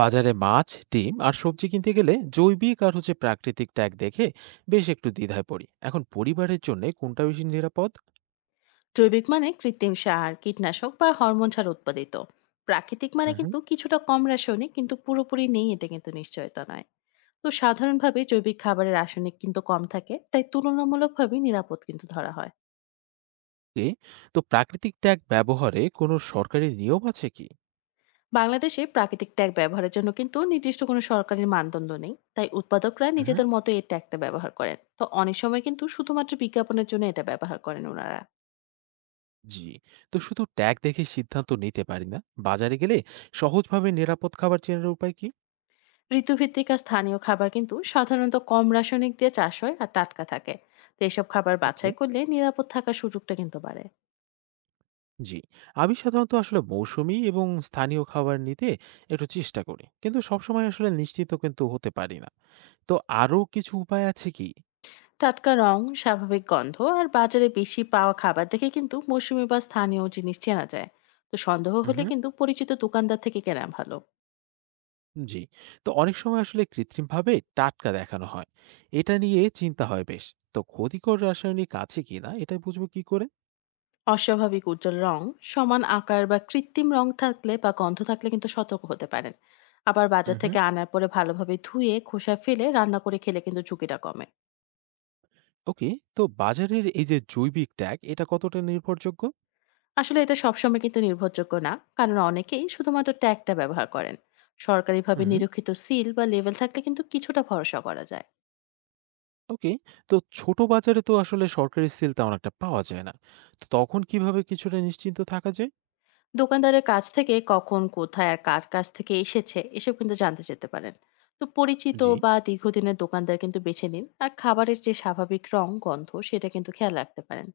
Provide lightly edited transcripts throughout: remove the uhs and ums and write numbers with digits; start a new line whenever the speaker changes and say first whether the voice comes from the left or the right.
right: বাজারে মাছ, ডিম আর সবজি কিনতে গেলে জৈবিক আর হচ্ছে প্রাকৃতিক ট্যাগ দেখে বেশ একটু দ্বিধায় পড়ি। এখন পরিবারের জন্য কোনটা বেশি নিরাপদ?
left: জৈবিক মানে কৃত্রিম সার কীটনাশক বা হরমোন ছাড়া উৎপাদিত। প্রাকৃতিক মানে
right: হুম
left: কিন্তু কিছুটা কম রাসায়নিক, কিন্তু পুরোপুরি নেই এটা কিন্তু নিশ্চয়তা নয়। তো সাধারণভাবে জৈবিক খাবারের রাসায়নিক কিন্তু কম থাকে, তাই তুলনামূলকভাবে নিরাপদ কিন্তু ধরা হয়।
right: এ তো প্রাকৃতিক ট্যাগ ব্যবহারে কোনো সরকারি নিয়ম আছে কি?
left: বাংলাদেশে প্রাকৃতিক ট্যাগ ব্যবহারের জন্য কিন্তু নির্দিষ্ট কোনো সরকারি মানদণ্ড নেই, তাই উৎপাদকরা
right: হুম,
left: নিজেদের মতো এই ট্যাগটা ব্যবহার করেন। তো অনেক সময় কিন্তু শুধুমাত্র বিজ্ঞাপনের জন্য এটা ব্যবহার করেন ওনারা।
right: জি। তো শুধু ট্যাগ দেখে সিদ্ধান্ত নিতে পারি না। বাজারে গেলে সহজভাবে নিরাপদ খাবার চেনার উপায় কি?
left: ঋতুভিত্তিক আর স্থানীয় খাবার কিন্তু সাধারণত কম রাসায়নিক দিয়ে চাষ হয় আর টাটকা থাকে। তো এসব খাবার
right: ওকে,
left: বাছাই করলে নিরাপদ থাকার সুযোগটা কিন্তু বাড়ে।
right: জি। আমি সাধারণত মৌসুমী এবং স্থানীয় খাবার নিতে একটু চেষ্টা করি, কিন্তু সবসময় নিশ্চিত কিন্তু হতে পারি না। তো আরো কিছু উপায় আছে কি?
left: টাটকা রং, স্বাভাবিক গন্ধ আর বাজারে বেশি পাওয়া খাবার দেখে কিন্তু মৌসুমী বা স্থানীয় জিনিস চেনা যায়। তো সন্দেহ হলে কিন্তু পরিচিত দোকানদার থেকে কেনা ভালো।
right: জি। তো অনেক সময় কৃত্রিমভাবে টাটকা দেখানো হয়। এটা নিয়ে চিন্তা হয় বেশ। তো ক্ষতিকর রাসায়নিক আছে কিনা এটা বুঝবো কি করে?
left: অস্বাভাবিক উজ্জ্বল রং, সমান আকার বা কৃত্রিম রং থাকলে বা গন্ধ থাকলে কিন্তু সতর্ক হতে পারেন। আবার
right: হুম
left: বাজার
right: হুম,
left: থেকে আনার পরে ভালোভাবে ধুয়ে খোসা ফেলে রান্না করে খেলে কিন্তু ঝুঁকিটা কমে।
right: ওকে। তো বাজারের এই যে জৈবিক ট্যাগ, এটা কতটা নির্ভরযোগ্য?
left: আসলে এটা সবসময় কিন্তু নির্ভরযোগ্য না, কারণ অনেকেই শুধুমাত্র ট্যাগটা ব্যবহার করেন। সরকারিভাবে
right: হুম,
left: নিরীক্ষিত সিল বা লেভেল থাকলে কিন্তু কিছুটা ভরসা করা যায়।
right: ওকে। তো ছোট বাজারে তো সরকারি সিল তেমন একটা পাওয়া যায় না। তো তখন কিভাবে কিছুটা নিশ্চিন্ত থাকা যায়?
left: দোকানদারের কাছ থেকে কখন, কোথায় আর কার কাছ থেকে এসেছে এসব কিন্তু জানতে যেতে পারেন। তো পরিচিত
right: জি,
left: বা দীর্ঘদিনের দোকানদার কিন্তু বেছে নিন, আর খাবারের যে স্বাভাবিক রং গন্ধ সেটা কিন্তু খেয়াল রাখতে পারেন।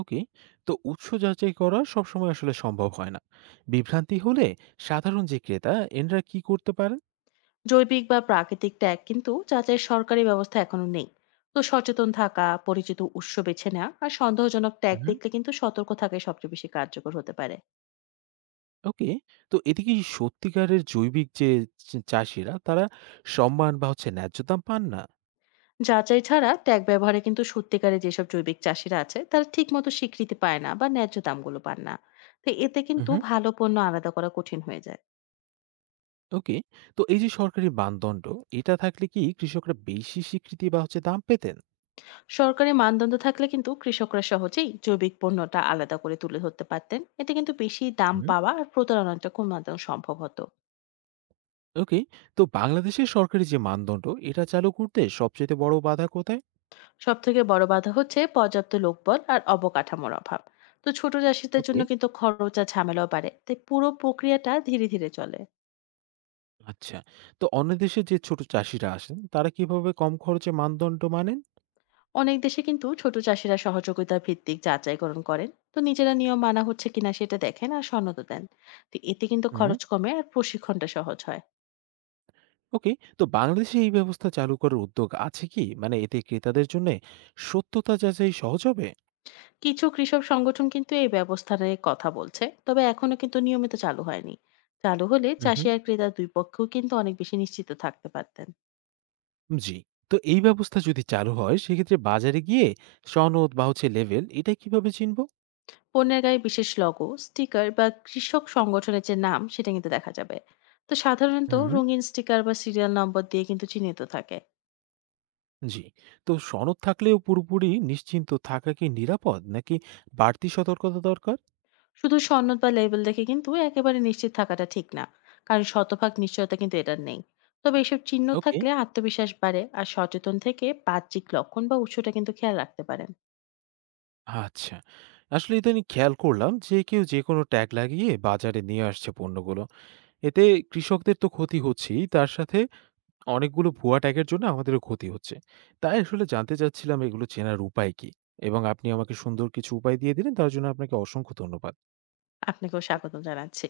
right: ওকে। তো উৎস যাচাই করা সবসময় সম্ভব হয় না। বিভ্রান্তি হলে সাধারণ যে ক্রেতা, এনরা কি করতে পারে?
left: জৈবিক বা প্রাকৃতিক ট্যাগ কিন্তু যাচাইয়ের সরকারি ব্যবস্থা এখনো নেই। তো সচেতন থাকা, পরিচিত উৎস বেছে নেওয়া আর সন্দেহজনক ট্যাগ দেখলে কিন্তু সতর্ক থাকাই সবচেয়ে বেশি কার্যকর হতে পারে।
right: ওকে। তো এতে কি সত্যিকারের জৈবিক যে চাষীরা তারা সম্মান বা হচ্ছে ন্যায্য দাম পান না?
left: যাচাই ছাড়া ট্যাগ ব্যবহারে কিন্তু সত্যিকারে যেসব জৈবিক চাষিরা আছে তারা ঠিক মতো স্বীকৃতি পায় না বা ন্যায্য দামগুলো পান না। তো এতে কিন্তু
right: উহু,
left: ভালো পণ্য আলাদা করা কঠিন হয়ে যায়।
right: ওকে। তো এই যে সরকারি মানদণ্ড, এটা থাকলে কি কৃষকরা বেশি স্বীকৃতি বা হচ্ছে দাম পেতেন?
left: সরকারি মানদণ্ড থাকলে কিন্তু কৃষকরা সহজেই জৈবিক পণ্যটা আলাদা করে তুলে ধরতে পারতেন, এতে কিন্তু বেশি দাম
right: হুম,
left: পাওয়া আর প্রতারণাটা কমানো সম্ভব হতো।
right: ওকে। তো বাংলাদেশের সরকারি যে মানদণ্ড, এটা চালু করতে সবচাইতে বড় বাধা কোথায়?
left: সবথেকে বড় বাধা হচ্ছে পর্যাপ্ত লোকবল আর অবকাঠামোর অভাব। তো ছোট চাষিদের জন্য
right: ওকে,
left: কিন্তু খরচ আর ঝামেলাও বাড়ে, তাই পুরো প্রক্রিয়াটা ধীরে ধীরে চলে।
right: আচ্ছা। তো অন্য দেশে যে ছোট চাষীরা আসেন, তারা কিভাবে কম খরচে মানদণ্ড মানেন?
left: অনেক দেশে কিন্তু ছোট চাষিরা সহযোগিতা ভিত্তিক যাচাইকরণ করেন। তো নিজেরা নিয়ম মানা হচ্ছে কিনা সেটা দেখেন আর সনদ দেন। তো এতে কিন্তু
right: হুম,
left: খরচ কমে আর প্রশিক্ষণটা সহজ হয়।
right: ওকে। তো বাংলাদেশে এই ব্যবস্থা চালু করার উদ্যোগ আছে কি? মানে এতে ক্রেতাদের জন্যে সত্যতা যাচাই সহজ হবে?
left: কিছু কৃষক সংগঠন কিন্তু এই ব্যবস্থা নিয়ে কথা বলছে, তবে এখনো কিন্তু নিয়মিত চালু হয়নি। চালু হলে
right: হুম
left: চাষি
right: হুম,
left: আর ক্রেতা দুই পক্ষও কিন্তু অনেক বেশি নিশ্চিত থাকতে পারতেন।
right: জি। তো এই ব্যবস্থা যদি চালু হয় সেক্ষেত্রে বাজারে গিয়ে সনদ বা হচ্ছে লেভেল এটা কিভাবে চিনব?
left: পণ্যের গায়ে বিশেষ লোগো, স্টিকার বা কৃষক সংগঠনের যে নাম সেটা কিন্তু দেখা যাবে। তো সাধারণত
right: হুম,
left: রঙিন স্টিকার বা সিরিয়াল নম্বর দিয়ে কিন্তু চিহ্নিত থাকে।
right: জি। তো সনদ থাকলেও পুরোপুরি নিশ্চিন্ত থাকা কি নিরাপদ নাকি বাড়তি সতর্কতা দরকার?
left: শুধু সনদ বা লেবেল দেখে কিন্তু একেবারে নিশ্চিত থাকাটা ঠিক না, কারণ শতভাগ নিশ্চয়তা কিন্তু এটার নেই। তবে এসব চিহ্ন
right: ওকে,
left: থাকলে আত্মবিশ্বাস বাড়ে, আর সচেতন থেকে বাহ্যিক লক্ষণ বা উৎসটা কিন্তু খেয়াল রাখতে পারেন।
right: আচ্ছা। ইদানিং খেয়াল করলাম যে কেউ যেকোনো ট্যাগ লাগিয়ে বাজারে নিয়ে আসছে পণ্যগুলো। এতে কৃষকদের তো ক্ষতি হচ্ছেই, তার সাথে অনেকগুলো ভুয়া ট্যাগের জন্য আমাদেরও ক্ষতি হচ্ছে। তাই জানতে চাচ্ছিলাম এগুলো চেনার উপায় কী? এবং আপনি আমাকে সুন্দর কিছু উপায় দিয়ে দিলেন, তার জন্য আপনাকে অসংখ্য ধন্যবাদ।
left: আপনাকেও স্বাগত জানাচ্ছি।